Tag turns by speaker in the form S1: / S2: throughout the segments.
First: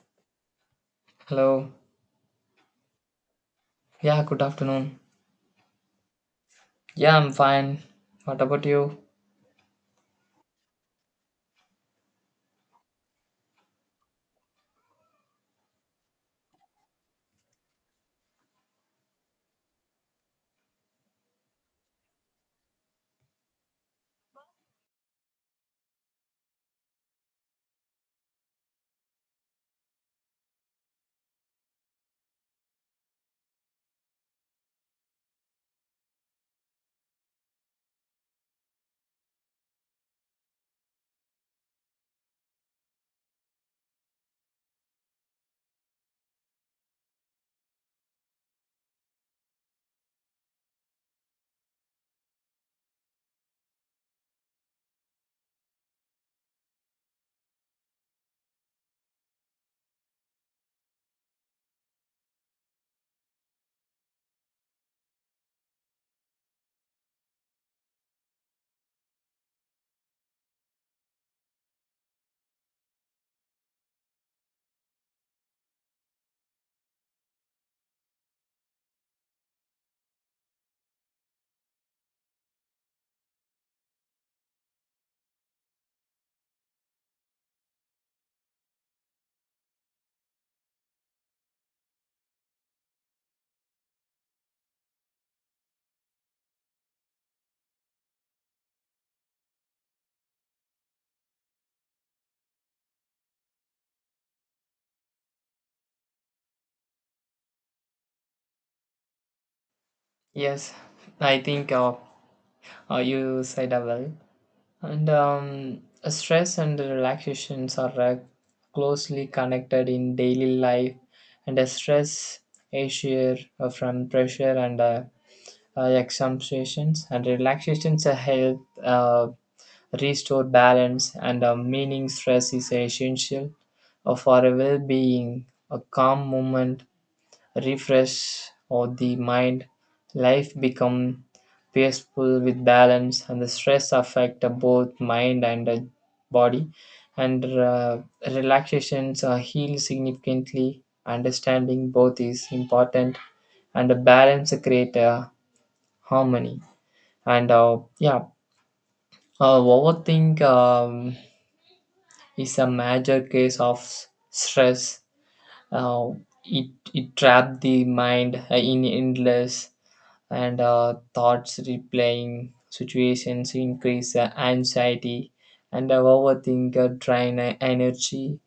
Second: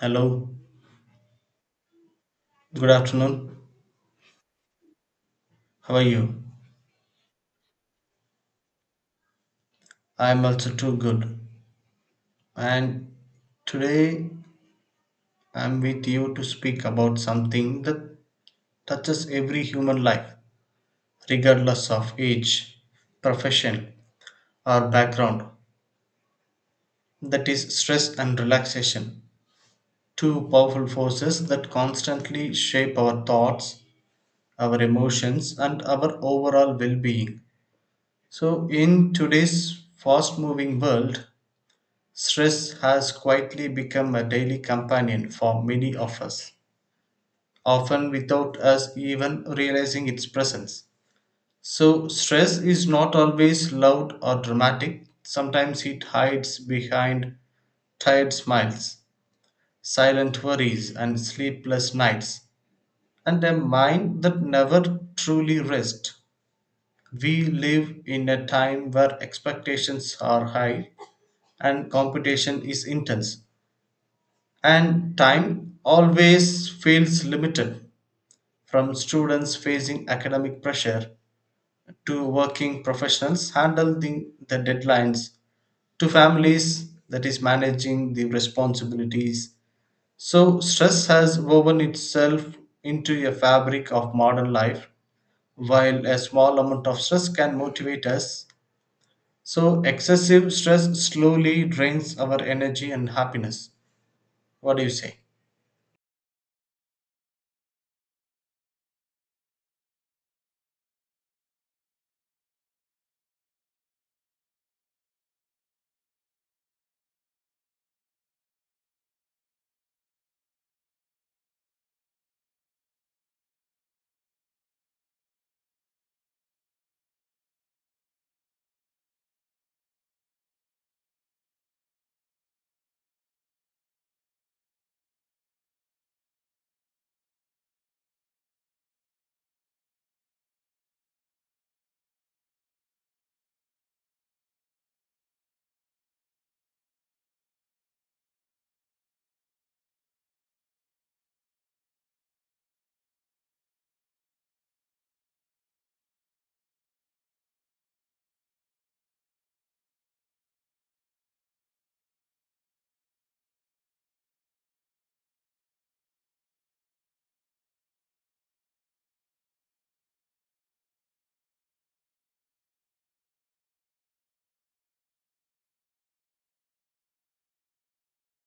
S1: Hello,
S2: Hello.
S1: good afternoon.
S2: Yeah, good afternoon.
S1: How are you?
S2: Yeah, I'm fine. What about you?
S1: I'm also too good. And today I'm with you to speak about something that touches every human life, regardless of age, profession, or background. That is stress and relaxation, two powerful forces that constantly shape our thoughts, our emotions, and our overall well being. So, in today's fast moving world, stress has quietly become a daily companion for many of us, often without us even realizing its presence. So, stress is not always loud or dramatic. Sometimes it hides behind tired smiles, silent worries, and sleepless nights, and a mind that never truly rests. We live in a time where expectations are high and competition is intense and time always feels limited, from students facing academic pressure to working professionals handling the deadlines to families that is managing the responsibilities. So stress has woven itself into a fabric of modern life. While a small amount of stress can motivate us, so excessive stress slowly drains our energy and happiness. What do you say?
S2: Yes, I think you said that well. And Stress and relaxations are closely connected in daily life, and stress is sheer from pressure and examinations, and relaxations help restore balance and meaning. Stress is essential for a well-being. A calm moment refresh of the mind, life become peaceful with balance, and the stress affect both mind and body, and relaxations are heal significantly. Understanding both is important, and a balance create a harmony. And yeah Overthink is a major case of stress. Uh, it, it trap the mind in endless and thoughts replaying situations increase anxiety, and our overthinker drain energy,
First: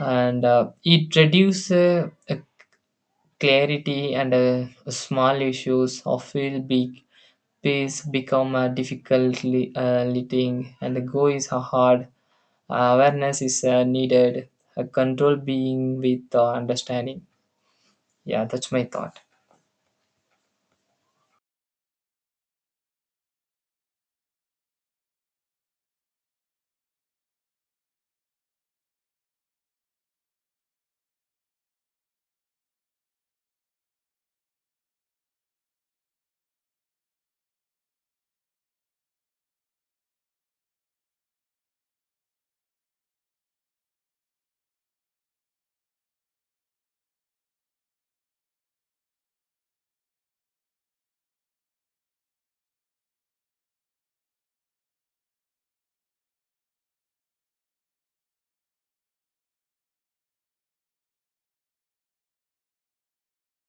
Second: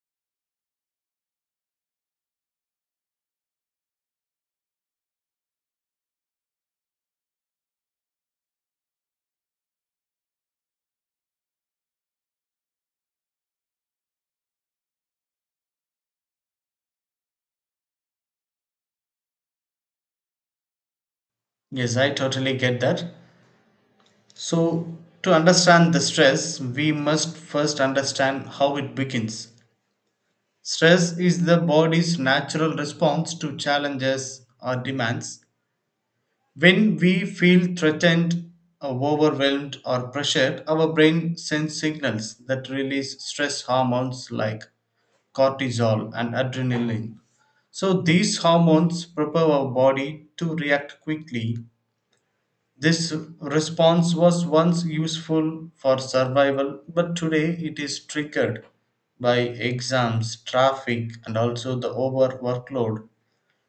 S2: and it reduces clarity, and small issues or feel big. Peace become a difficultly leading, and the go is a hard. Awareness is needed, a control being with understanding. Yeah, that's my thought.
S1: Yes, I totally get that. So, to understand the stress, we must first understand how it begins. Stress is the body's natural response to challenges or demands. When we feel threatened, or overwhelmed, or pressured, our brain sends signals that release stress hormones like cortisol and adrenaline. So, these hormones prepare our body to react quickly. This response was once useful for survival, but today it is triggered by exams, traffic, and also the over workload,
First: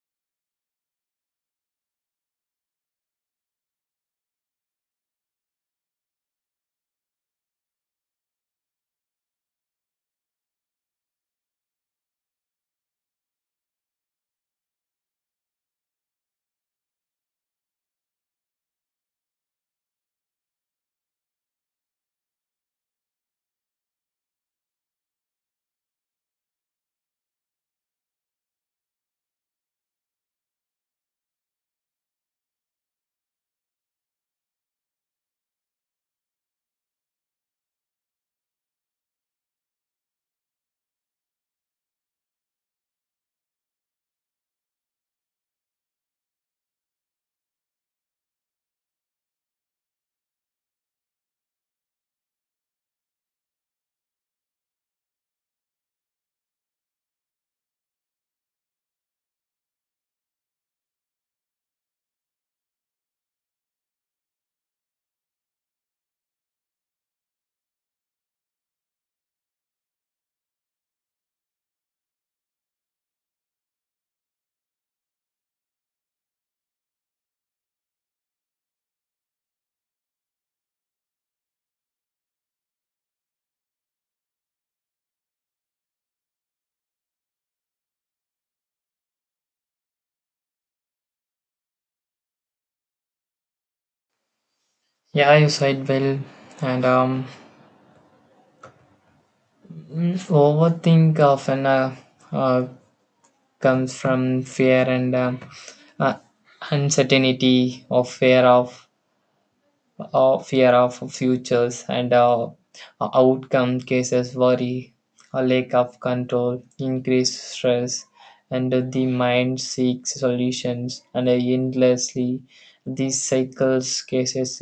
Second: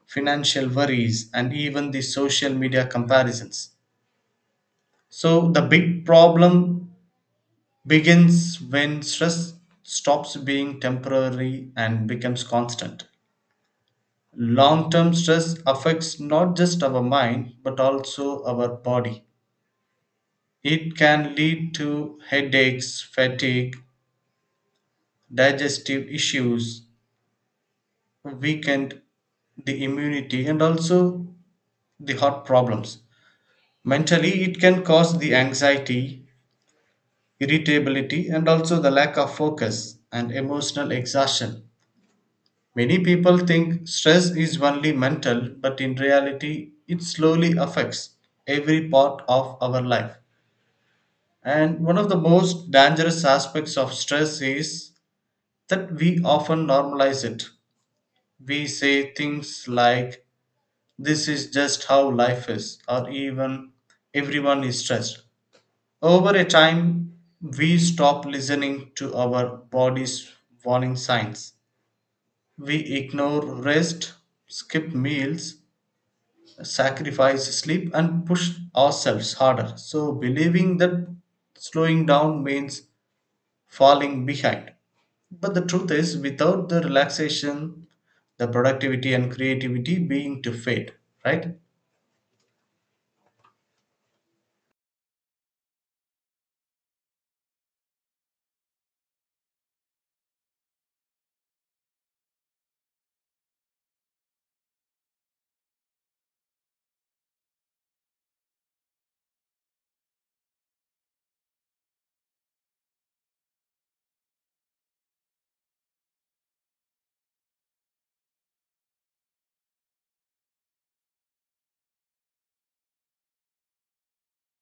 S1: financial worries, and even the social media comparisons. So, the big problem begins when stress stops being temporary and becomes constant. Long term stress affects not just our mind but also our body. It can lead to headaches, fatigue, digestive issues, weakened the immunity and also the heart problems. Mentally, it can cause the anxiety, irritability, and also the lack of focus and emotional exhaustion. Many people think stress is only mental, but in reality, it slowly affects every part of our life. And one of the most dangerous aspects of stress is that we often normalize it. We say things like, this is just how life is, or even everyone is stressed. Over a time, we stop listening to our body's warning signs. We ignore rest, skip meals, sacrifice sleep, and push ourselves harder. So, believing that slowing down means falling behind. But the truth is, without the relaxation, the productivity and creativity being to fade, right?
S2: Yeah, you said well. And Overthink often uh, comes from fear and uh, uncertainty of fear of futures, and outcome cases worry, a lack of control increased stress, and the mind seeks solutions and endlessly. These cycles cases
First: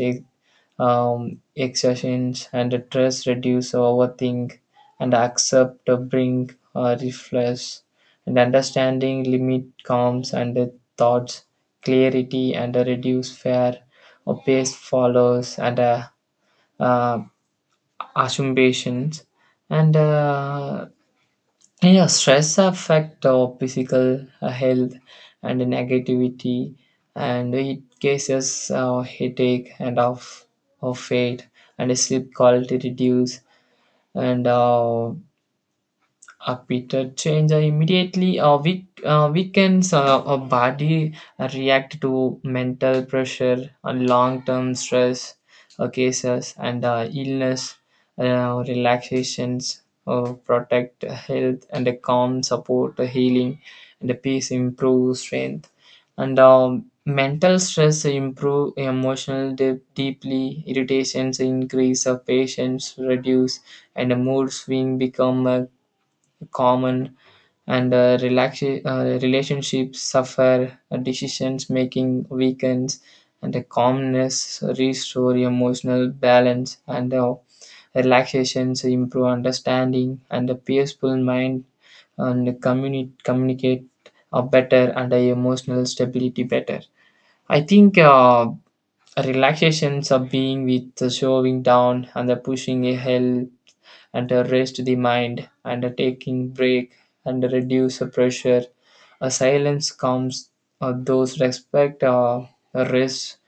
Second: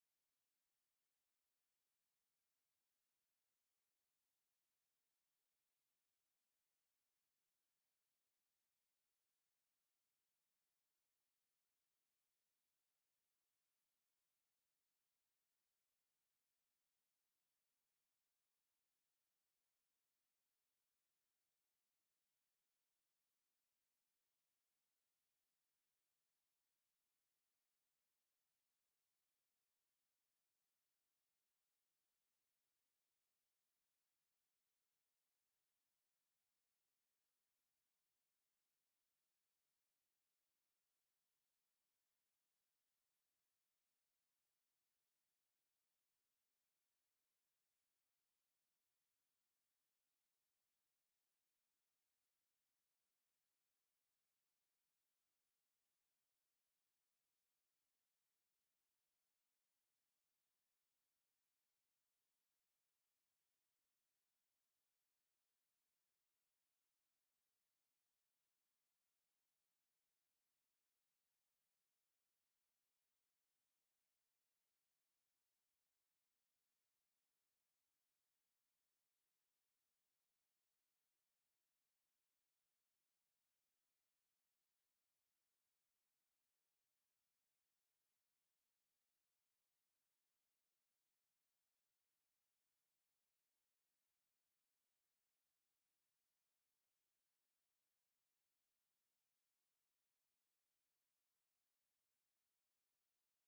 S2: exertions, and a stress reduce overthink and accept a bring reflex and understanding limit calms and the thoughts clarity and a reduce fear or pace follows and uh, assumptions. and uh, yeah, Stress affect our physical health and negativity, and it cases headache and of fate and sleep quality reduce, and a bitter change immediately weakens our body. React to mental pressure, long-term stress cases, and illness. Relaxations protect health, and a calm support the healing, and the peace improve strength. And Mental stress improve emotional depth deeply, irritations increase of patience reduce, and a mood swing become a common, and relationships suffer, decisions making weakens, and the calmness restore emotional balance, and relaxations improve understanding, and the peaceful mind and communicate better, and the emotional stability better. I think relaxations of being with the showing down and the pushing a hell and a rest the mind and a taking break and a reduce the pressure. A silence comes those respect a rest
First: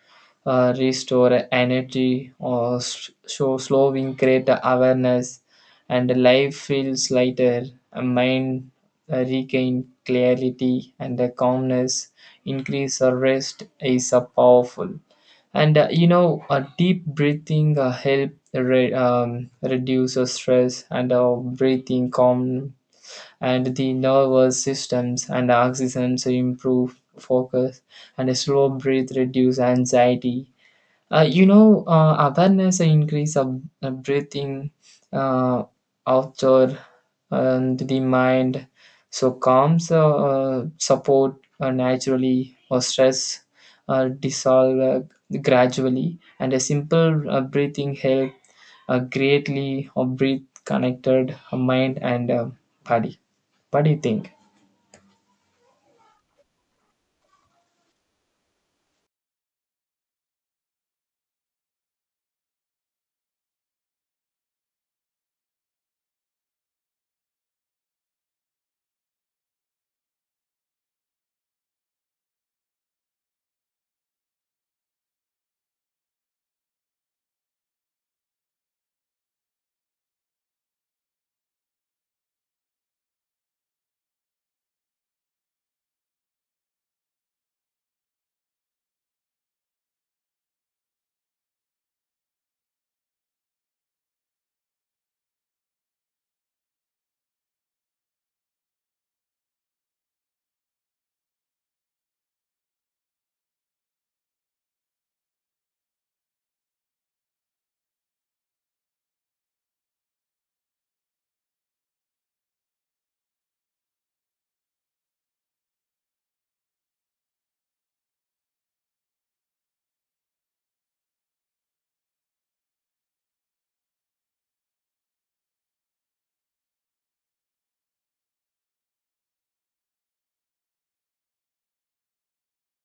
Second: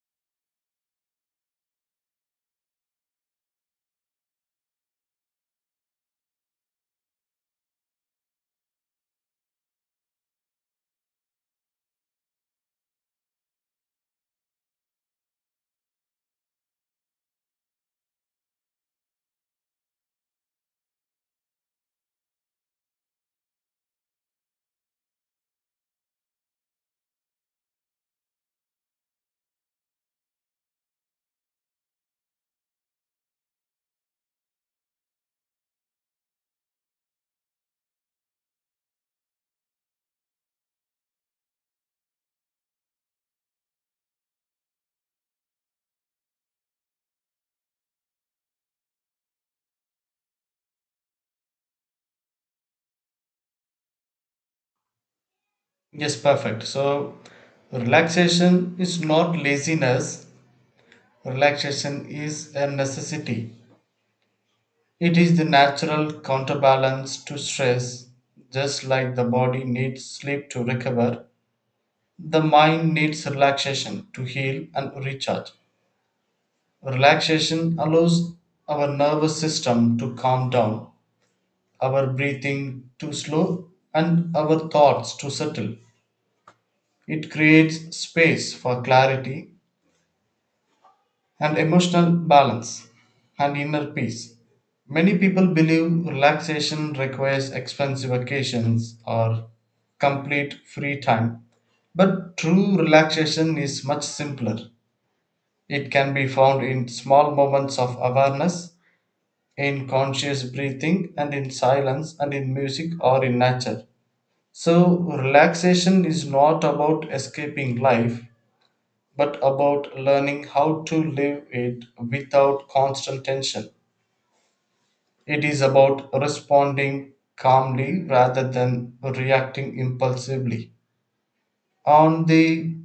S2: restore energy or show slowing create awareness, and life feels lighter, a mind regain clarity, and the calmness increase the rest is powerful. A deep breathing help reduce the stress, and breathing calm and the nervous systems and oxygen so improve focus, and a slow breath reduce anxiety. Awareness and increase of breathing, uh, outdoor and the mind. So calms support naturally or stress dissolve gradually, and a simple breathing help greatly or breathe connected mind and body. What do you think?
S1: Yes, perfect. So, relaxation is not laziness, relaxation is a necessity. It is the natural counterbalance to stress. Just like the body needs sleep to recover, the mind needs relaxation to heal and recharge. Relaxation allows our nervous system to calm down, our breathing too slow, and our thoughts too subtle. It creates space for clarity and emotional balance and inner peace. Many people believe relaxation requires expensive vacations or complete free time, but true relaxation is much simpler. It can be found in small moments of awareness, in conscious breathing, and in silence, and in music or in nature. So, relaxation is not about escaping life, but about learning how to live it without constant tension. It is about responding calmly rather than reacting impulsively. On the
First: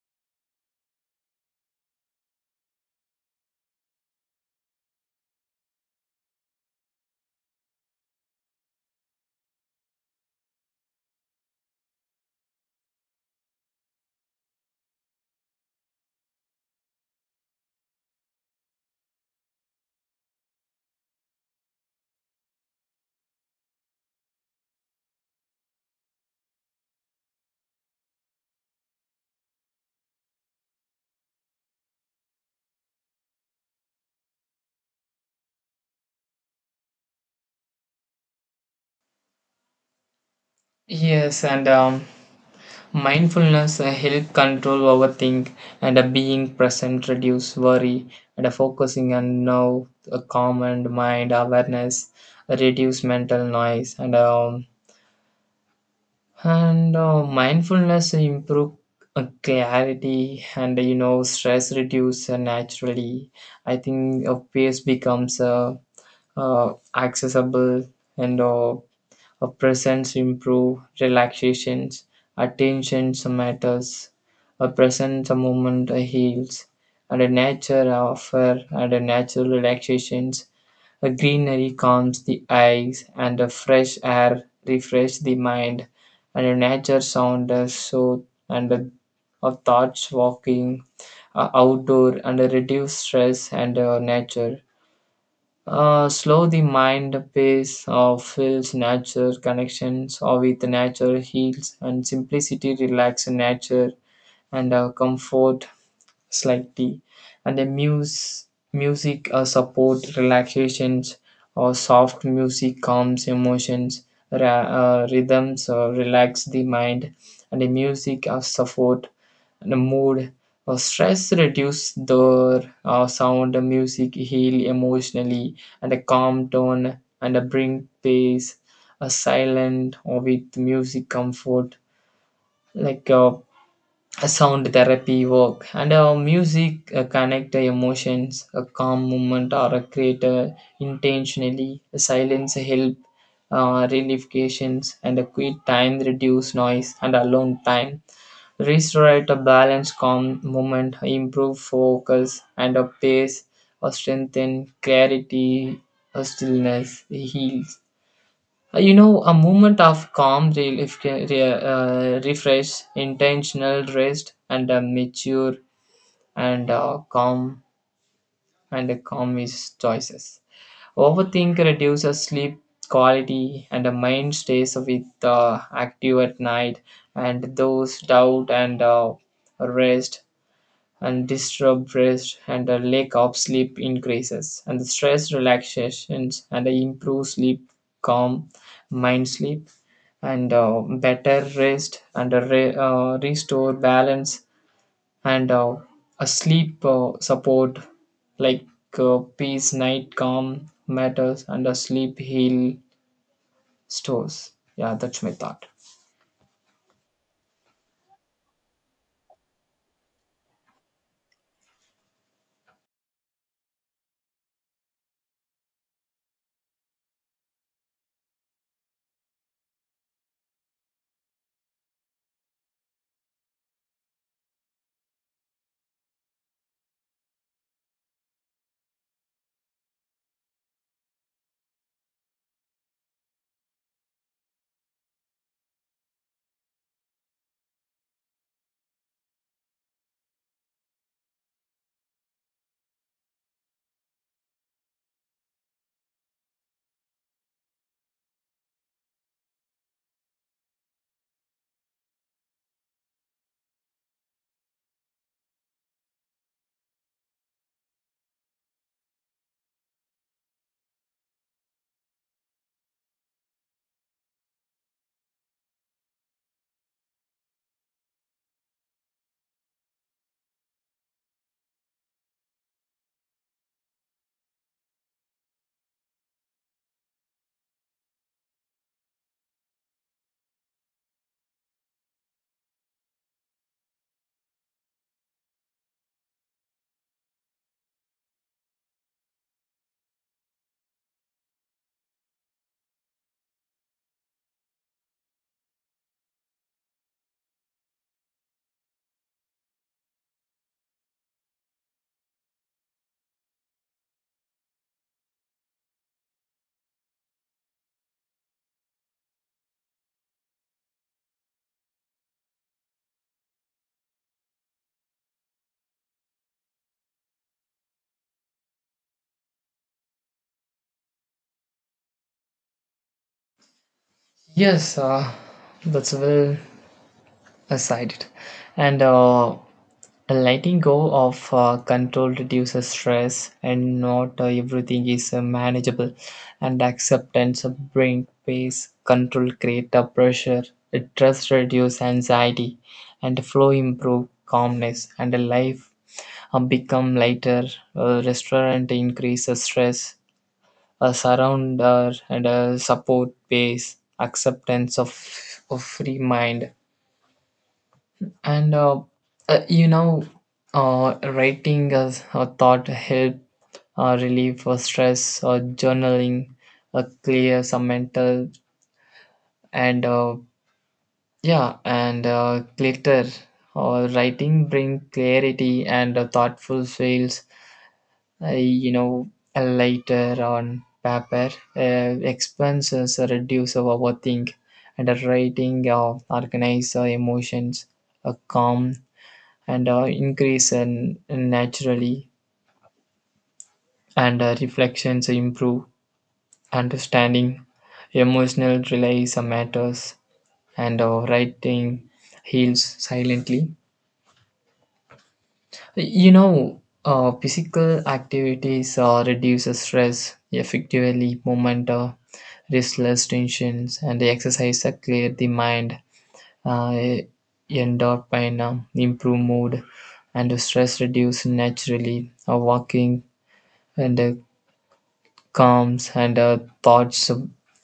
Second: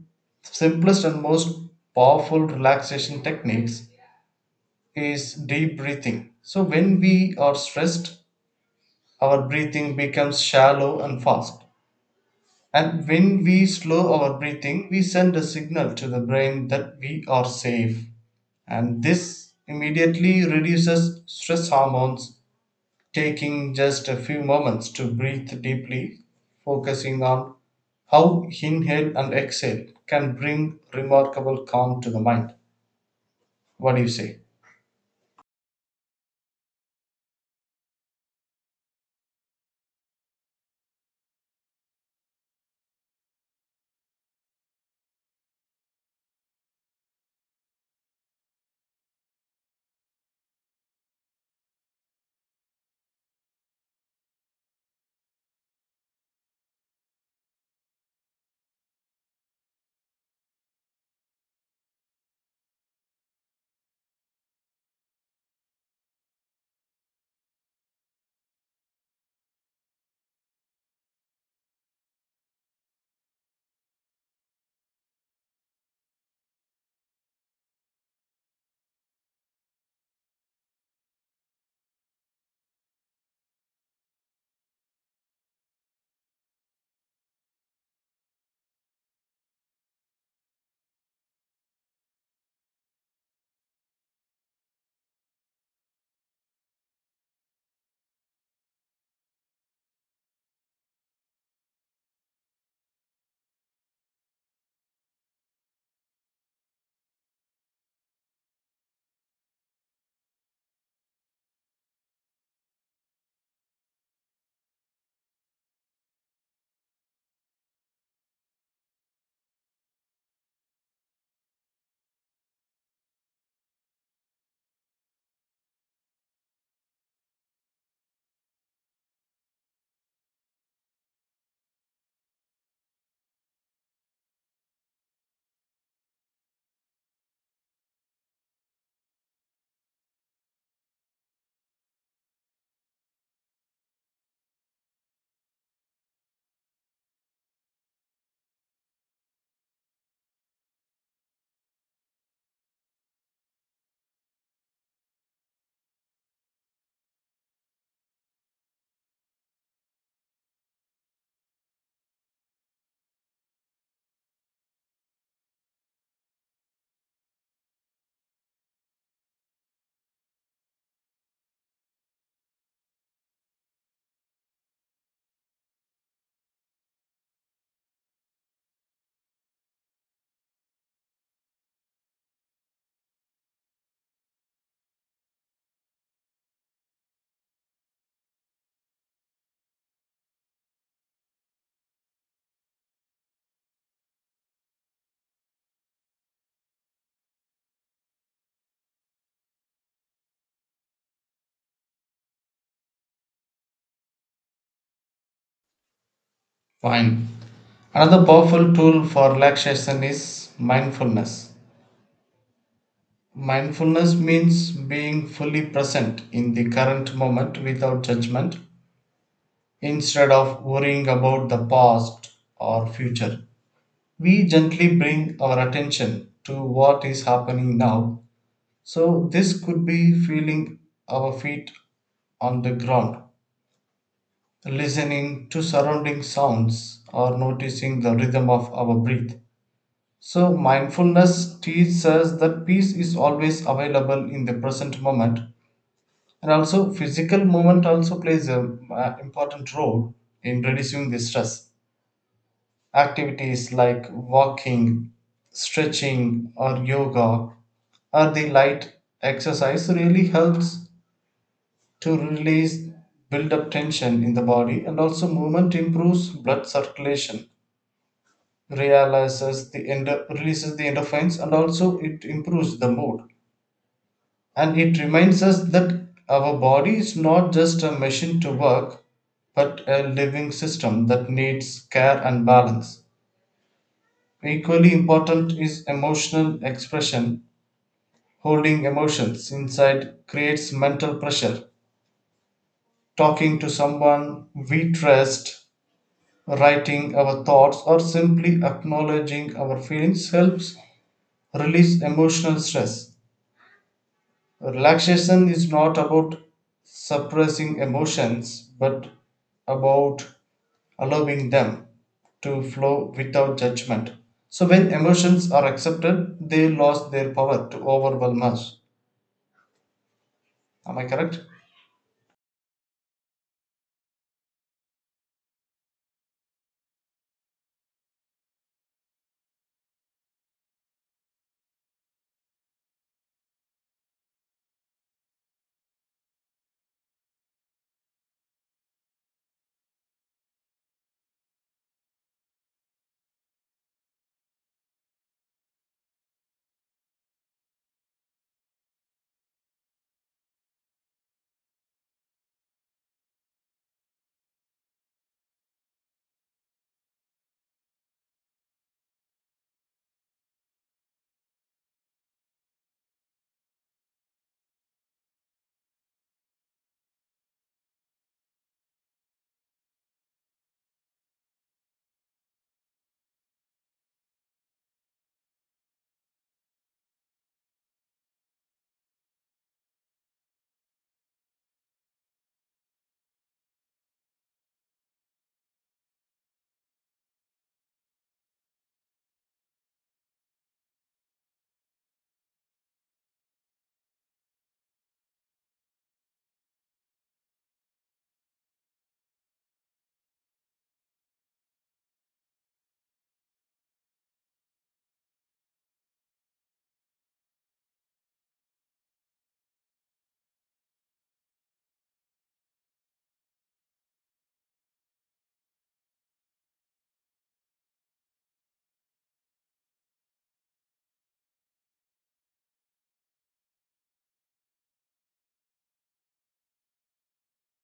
S1: simplest and most powerful relaxation techniques is deep breathing. So, when we are stressed, our breathing becomes shallow and fast. And when we slow our breathing, we send a signal to the brain that we are safe. And this immediately reduces stress hormones, taking just a few moments to breathe deeply, focusing on how inhale and exhale can bring remarkable calm to the mind. What do you say?
S2: Yes, and mindfulness help control overthink, and being present reduce worry, and focusing on now a calm and mind awareness reduce mental noise, and mindfulness improve clarity, and stress reduce naturally. I think pace becomes accessible, and a presence improve relaxations, attention matters. A presence a moment a heals, and a nature offer and a natural relaxations. A greenery calms the eyes, and a fresh air refresh the mind, and a nature sound a soothe and a thoughts walking, a outdoor and a reduce stress and a nature. Slow the mind pace of feels nature connections or with nature heals and simplicity relax nature, and comfort slightly, and the muse music support relaxations or soft music calms emotions, rhythms relax the mind, and the music support the mood or stress reduce the sound, the music heal emotionally, and a calm tone and a bring peace, a silent or with music comfort like a sound therapy work, and music connect the emotions, a calm moment or a creator intentionally, a silence help relifications, and a quiet time reduce noise, and alone time restore a balance, calm moment improve focus and a pace or strengthen clarity or stillness heals. You know, a moment of calm, relief, refresh, intentional rest, and a mature, and calm, and a calm is choices. Overthink reduces sleep quality, and the mind stays with active at night, and those doubt and rest and disturbed rest, and the lack of sleep increases, and the stress relaxations, and the improved sleep calm mind sleep, and better rest, and a restore balance, and a sleep support like peace, night calm matters, and a sleep heal stores. Yeah, that's my thought.
S1: Fine. Another powerful tool for relaxation is mindfulness. Mindfulness means being fully present in the current moment without judgment, instead of worrying about the past or future. We gently bring our attention to what is happening now. So, this could be feeling our feet on the ground, listening to surrounding sounds, or noticing the rhythm of our breath. So, mindfulness teaches us that peace is always available in the present moment. And also physical movement also plays an important role in reducing the stress. Activities like walking, stretching or yoga, or the light exercise really helps to release build up tension in the body, and also movement improves blood circulation, realizes the releases the endorphins, and also it improves the mood. And it reminds us that our body is not just a machine to work, but a living system that needs care and balance. Equally important is emotional expression. Holding emotions inside creates mental pressure. Talking to someone we trust, writing our thoughts, or simply acknowledging our feelings helps release emotional stress. Relaxation is not about suppressing emotions but about allowing them to flow without judgment. So, when emotions are accepted, they lose their power to overwhelm us. Am I correct?
S2: Yes, that's well. Aside, I. And Letting go of control reduces stress, and not everything is manageable. And acceptance brings peace, control creates a pressure, trust reduces anxiety, and flow improve calmness, and life become lighter. Restaurant increases stress, a surrounder and a support base, acceptance of free mind, and you know writing as a thought help relieve for stress or journaling clear some mental, and yeah and glitter or writing bring clarity, and thoughtful feels, uh, you know lighter on paper, expenses reduce our overthink, and writing organize our emotions, calm, and increase and naturally, and reflections improve understanding, emotional release matters, and writing heals silently. You know, physical activities reduces stress effectively, movement restless tensions, and the exercise that clear the mind, uh, endorphin improve mood, and the stress reduce naturally, walking and calms and thoughts,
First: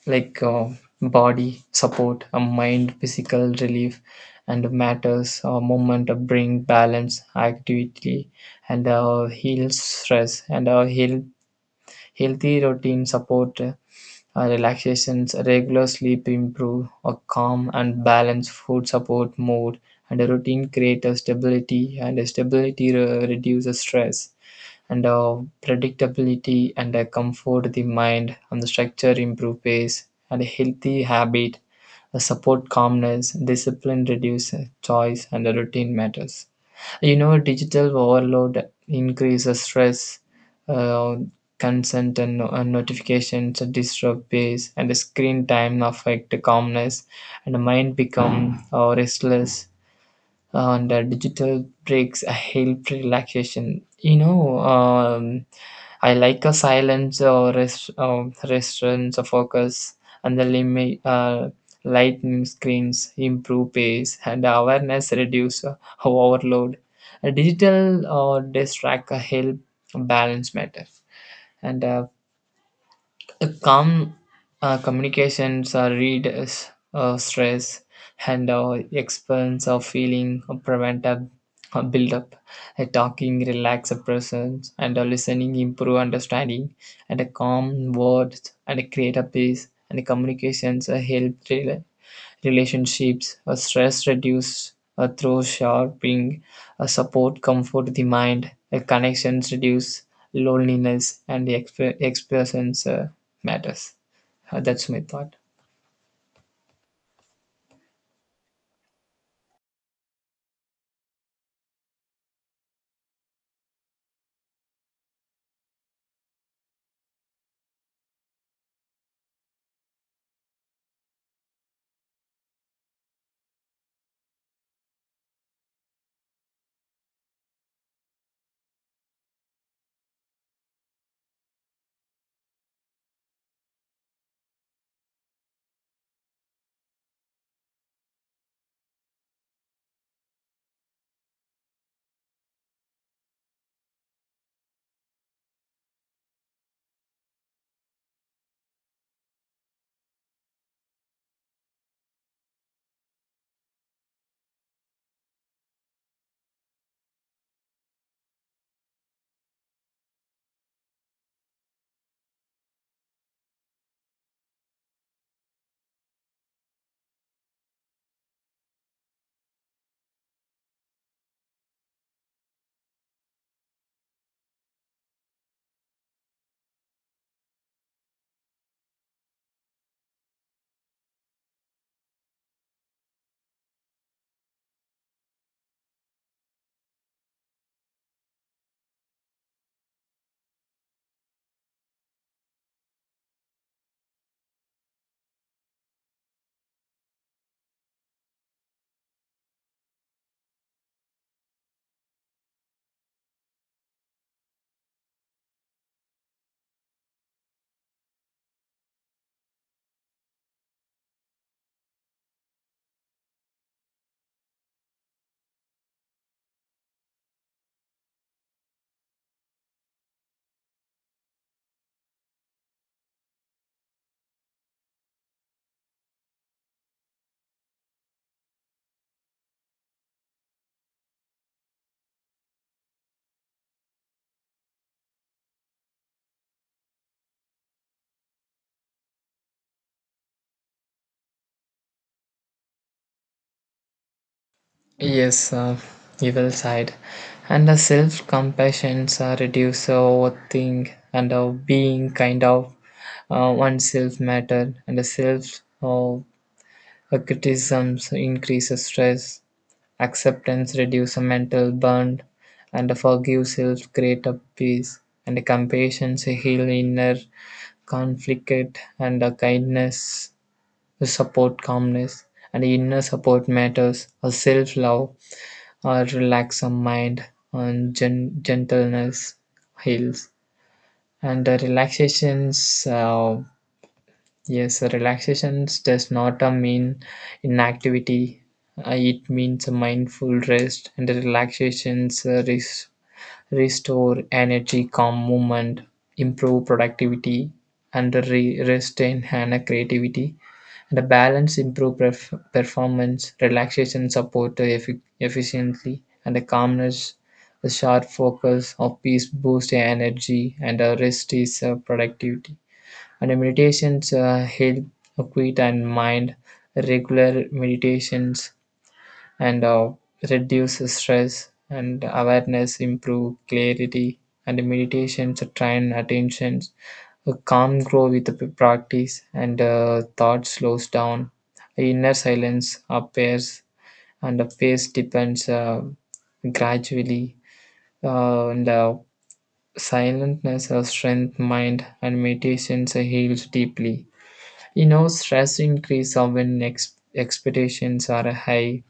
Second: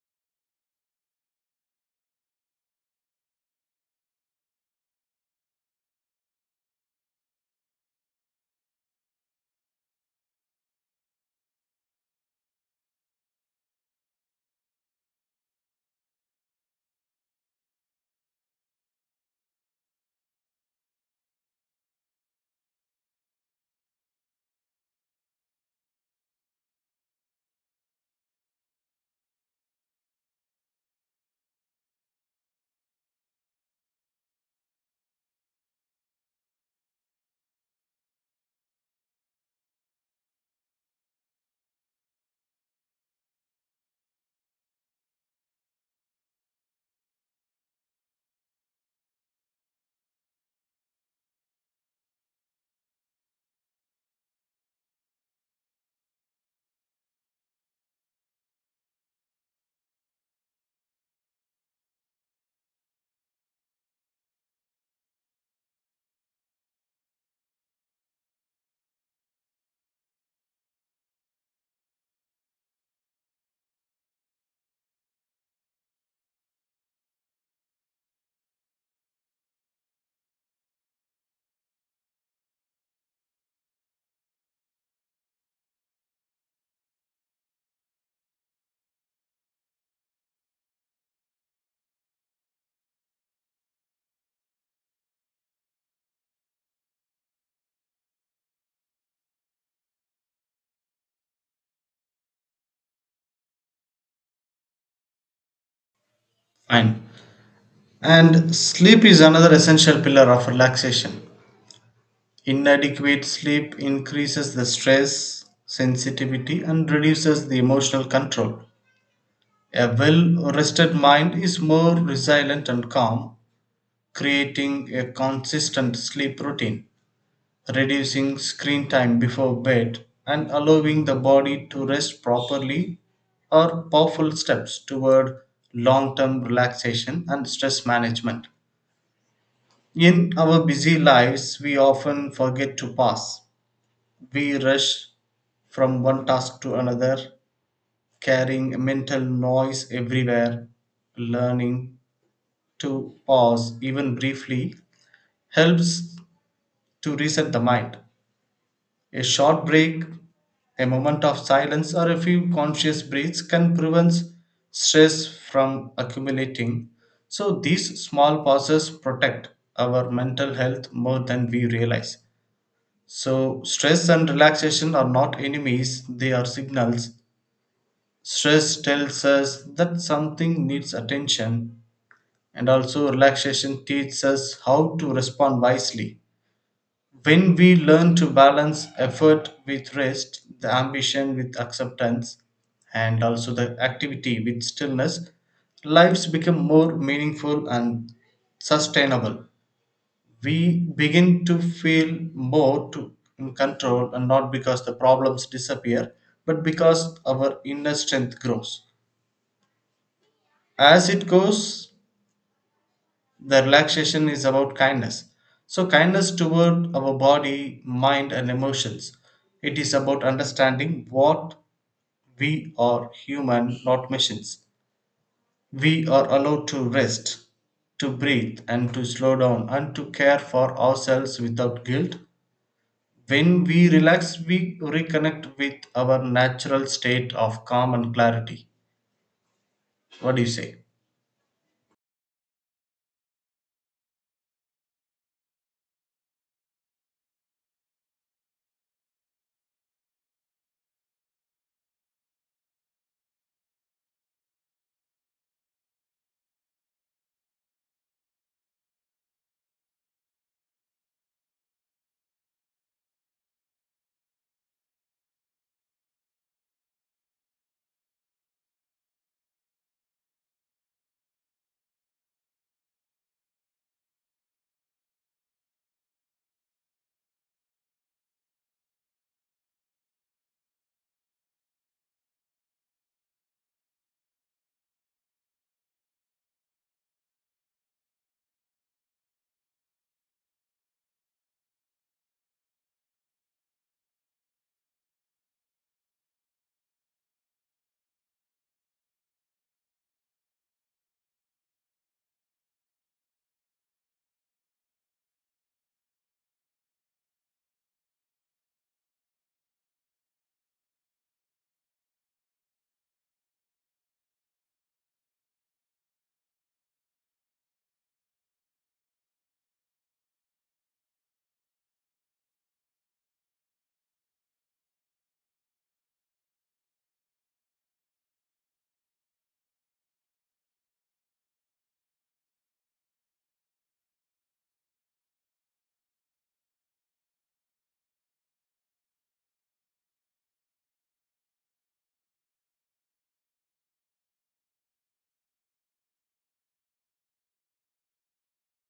S2: like uh, body support a mind, physical relief and matters, a moment bring balance activity, and heals stress, and healthy routine support relaxations, regular sleep improve a calm and balance, food support mood, and a routine create a stability, and a stability reduces stress, and predictability, and comfort the mind, and the structure improve pace and a healthy habit support calmness, discipline reduce choice, and the routine matters. You know, digital overload increases stress, uh, consent and no- and notifications disrupt pace, and the screen time affect the calmness, and the mind become restless, and digital breaks help relaxation. You know, I like a silence or rest, restaurants or focus, and the limit, lightning screens improve pace, and awareness reduce overload. A digital or distract help balance matter, and calm communications reduce stress, and expense of feeling prevent a build-up. A talking relax a person, and a listening improve understanding, and a calm words and a create a peace, and a communications help relationships, a stress reduced a through sharpening, a support comfort the mind, a connections reduce loneliness, and the expressions matters. That's my thought.
S1: Fine. And sleep is another essential pillar of relaxation. Inadequate sleep increases the stress, sensitivity, and reduces the emotional control. A well rested mind is more resilient and calm, creating a consistent sleep routine, reducing screen time before bed, and allowing the body to rest properly are powerful steps toward long term relaxation and stress management. In our busy lives, we often forget to pause. We rush from one task to another, carrying mental noise everywhere. Learning to pause, even briefly, helps to reset the mind. A short break, a moment of silence, or a few conscious breaths can prevent stress from accumulating. So, these small pauses protect our mental health more than we realize. So, stress and relaxation are not enemies, they are signals. Stress tells us that something needs attention, and also relaxation teaches us how to respond wisely. When we learn to balance effort with rest, the ambition with acceptance, and also the activity with stillness, lives become more meaningful and sustainable. We begin to feel more to, in control, and not because the problems disappear, but because our inner strength grows. As it goes, the relaxation is about kindness, so kindness toward our body, mind and emotions. It is about understanding what we are, human not machines. We are allowed to rest, to breathe and to slow down and to care for ourselves without guilt. When we relax, we reconnect with our natural state of calm and clarity. What do you say?
S2: Yes, evil side, and the self compassions reduce overthink, and being kind of oneself matter, and the self criticisms increase stress. Acceptance reduces mental burden, and forgives helps create a peace, and a compassion heals inner conflict, and a kindness support calmness, and inner support matters, a self-love, or relax a relaxed mind, and gentleness heals. And the relaxations Yes, relaxation does not mean inactivity. It means a mindful rest, and the relaxations restore energy, calm movement, improve productivity, and the rest enhance creativity. And the balance improve performance. Relaxation support efficiently, and the calmness, the sharp focus of peace boost energy, and the rest is productivity, and the meditations help quit and mind, regular meditations, and reduce stress, and awareness improve clarity, and the meditations train attentions, a calm grow with the practice, and thought slows down, inner silence appears, and the face depends gradually, and silentness strength mind, and meditations heals deeply. You know, stress increases when expectations are high,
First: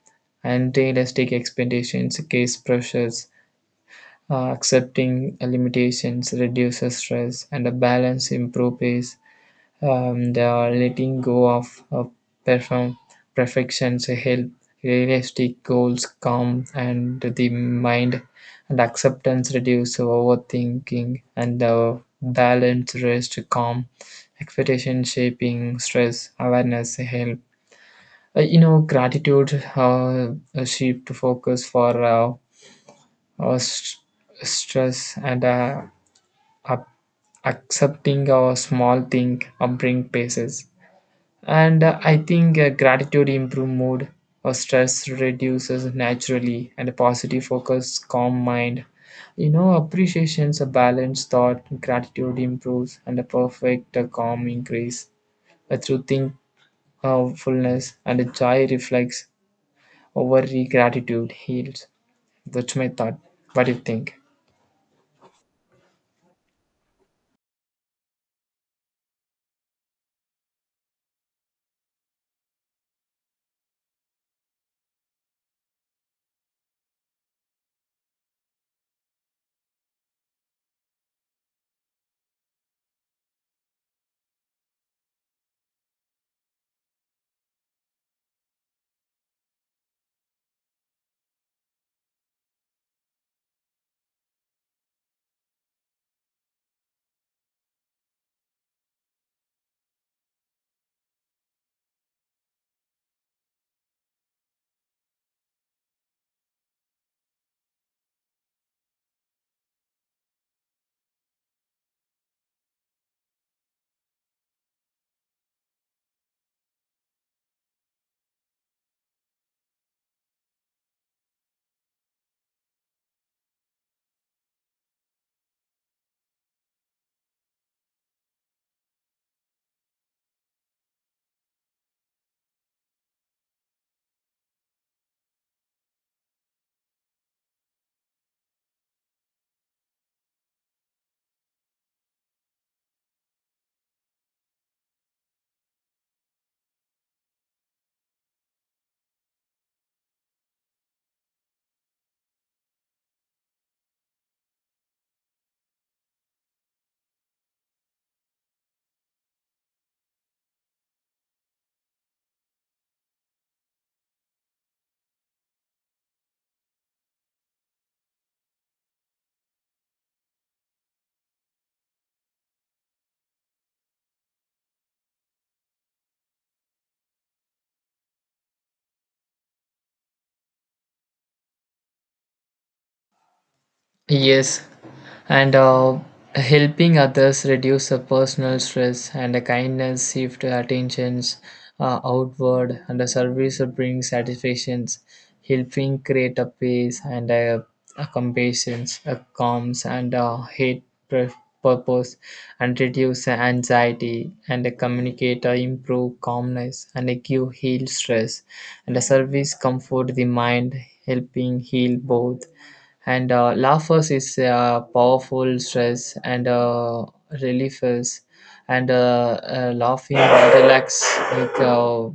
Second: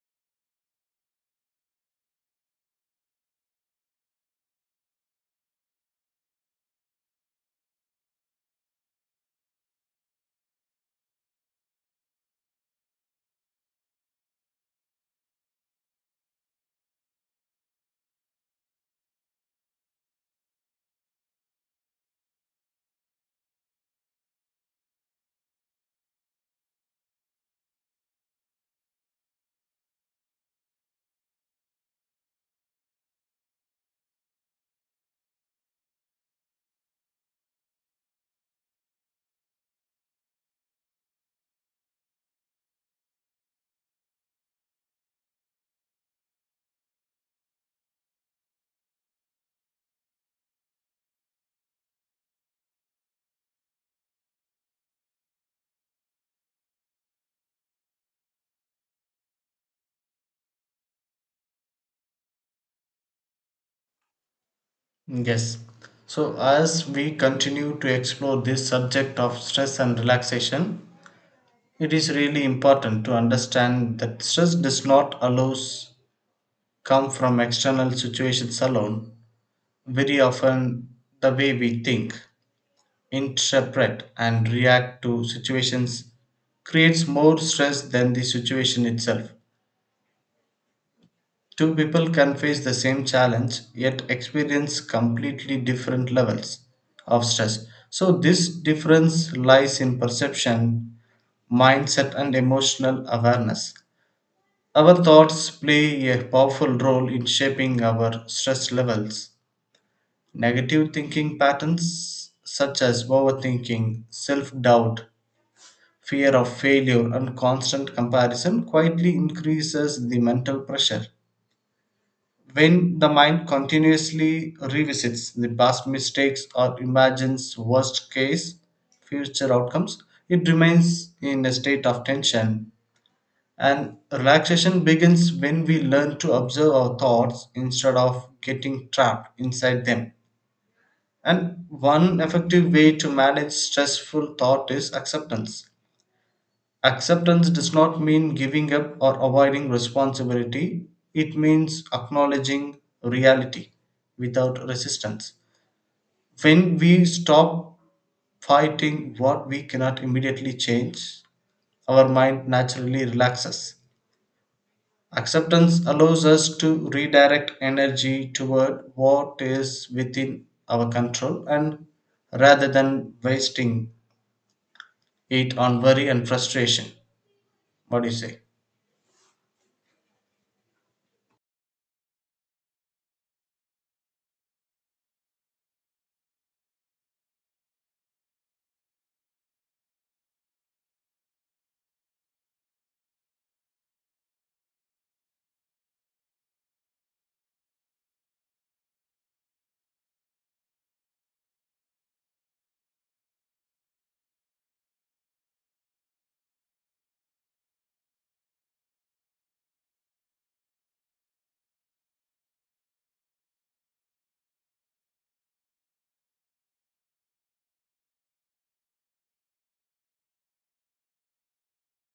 S2: and realistic expectations case pressures. Accepting limitations reduces stress, and a balance improves. They are letting go of perform perfections help, realistic goals calm and the mind, and acceptance reduce overthinking, and the balance rest calm, expectation shaping stress awareness help. You know, gratitude uh, shift focus for uh, st- stress, and up accepting a small thing or bring paces, and I think gratitude improve mood or stress reduces naturally, and a positive focus calm mind. You know, appreciations a balanced thought, gratitude improves, and a perfect calm increase through thankfulness, and a joy reflects over, gratitude heals. That's my thought. What do you think?
S1: Yes. So, as we continue to explore this subject of stress and relaxation, it is really important to understand that stress does not allows come from external situations alone. Very often, the way we think, interpret, and react to situations creates more stress than the situation itself. Two people can face the same challenge yet experience completely different levels of stress. So, this difference lies in perception, mindset, and emotional awareness. Our thoughts play a powerful role in shaping our stress levels. Negative thinking patterns, such as overthinking, self doubt, fear of failure, and constant comparison, quietly increases the mental pressure. When the mind continuously revisits the past mistakes or imagines worst case future outcomes, it remains in a state of tension. And relaxation begins when we learn to observe our thoughts instead of getting trapped inside them. And one effective way to manage stressful thought is acceptance. Acceptance does not mean giving up or avoiding responsibility. It means acknowledging reality without resistance. When we stop fighting what we cannot immediately change, our mind naturally relaxes. Acceptance allows us to redirect energy toward what is within our control and rather than wasting it on worry and frustration. What do you say?
S2: Yes, and helping others reduce the personal stress, and the kindness shift attentions outward, and the service brings satisfactions, helping create a peace, and a compassion a calms, and a hate purpose, and reduce the anxiety, and the communicate or improve calmness, and a give heal stress, and the service comfort the mind, helping heal both, and laughers is powerful stress and relievers, and laughing relax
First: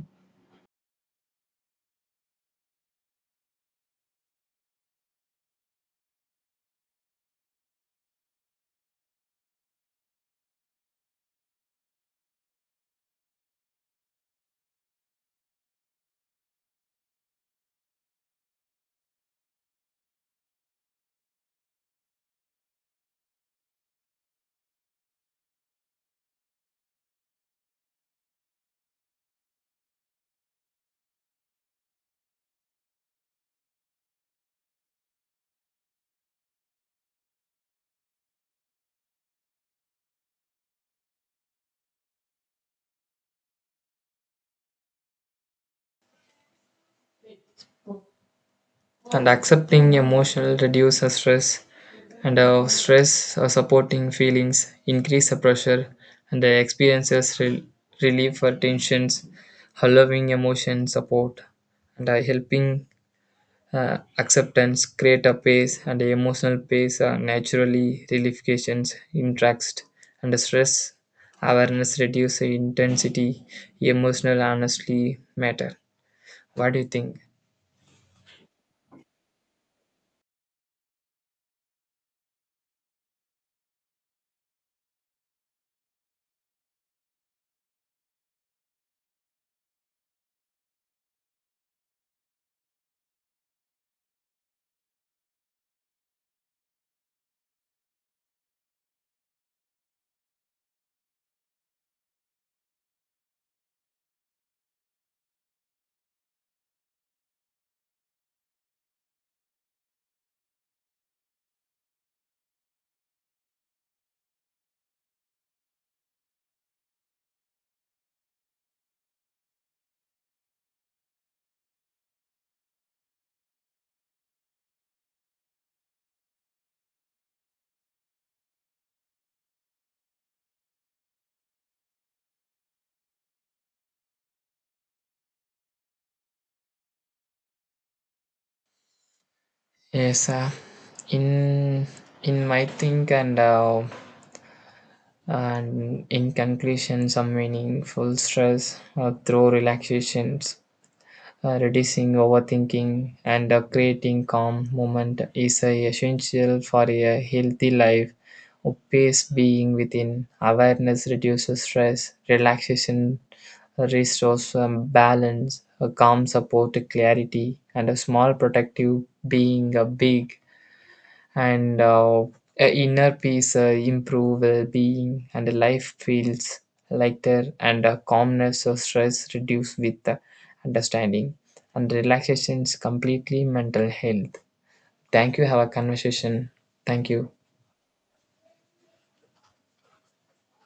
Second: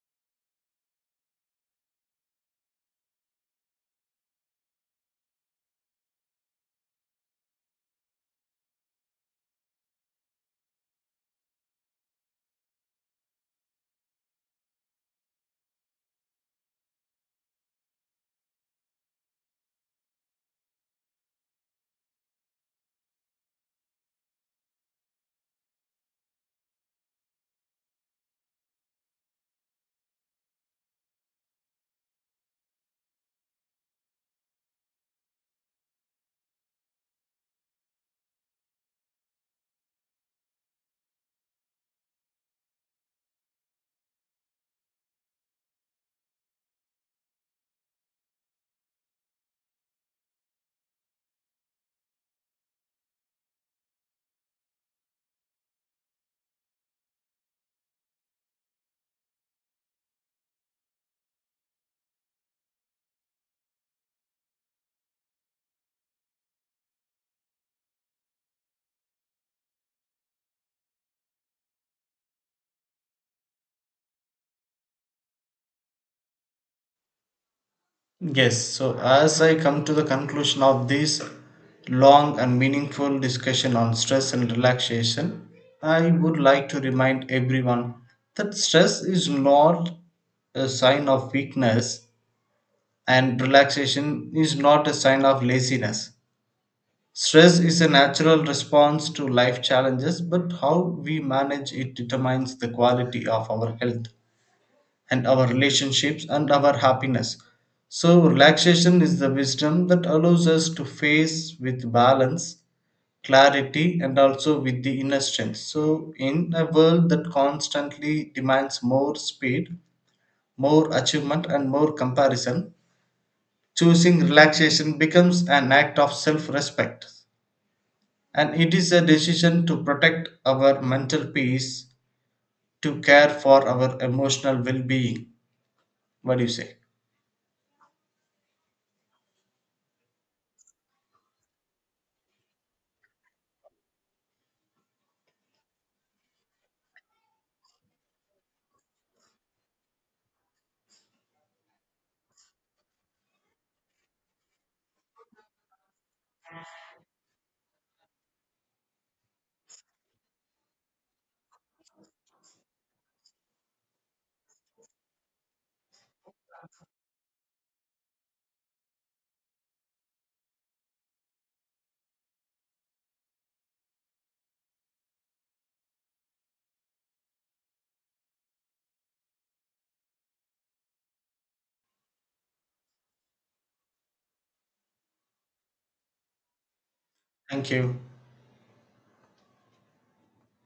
S2: and accepting emotional reduces stress, and stress supporting feelings increase the pressure, and the experiences relieve for tensions, allowing emotion support, and helping acceptance create a pace, and emotional pace naturally relifications interest, and stress awareness reduce intensity, emotional honestly matter. What do you think?
S1: Yes, so as I come to the conclusion of this long and meaningful discussion on stress and relaxation, I would like to remind everyone that stress is not a sign of weakness and relaxation is not a sign of laziness. Stress is a natural response to life challenges, but how we manage it determines the quality of our health and our relationships and our happiness. So, relaxation is the wisdom that allows us to face with balance, clarity, and also with the inner strength. So, in a world that constantly demands more speed, more achievement, and more comparison, choosing relaxation becomes an act of self respect. And it is a decision to protect our mental peace, to care for our emotional well being. What do you say?
S2: Yes, in my think, and in conclusion, some meaningful stress through relaxations. Reducing overthinking and creating calm moment is essential for a healthy life. A peace being within awareness reduces stress, relaxation restores balance, a calm support clarity, and a small protective being a big, and a inner peace improve well-being, and life feels lighter, and calmness or stress reduce with understanding, and relaxation is completely mental health. Thank you, have a conversation. Thank you.
S1: Thank you.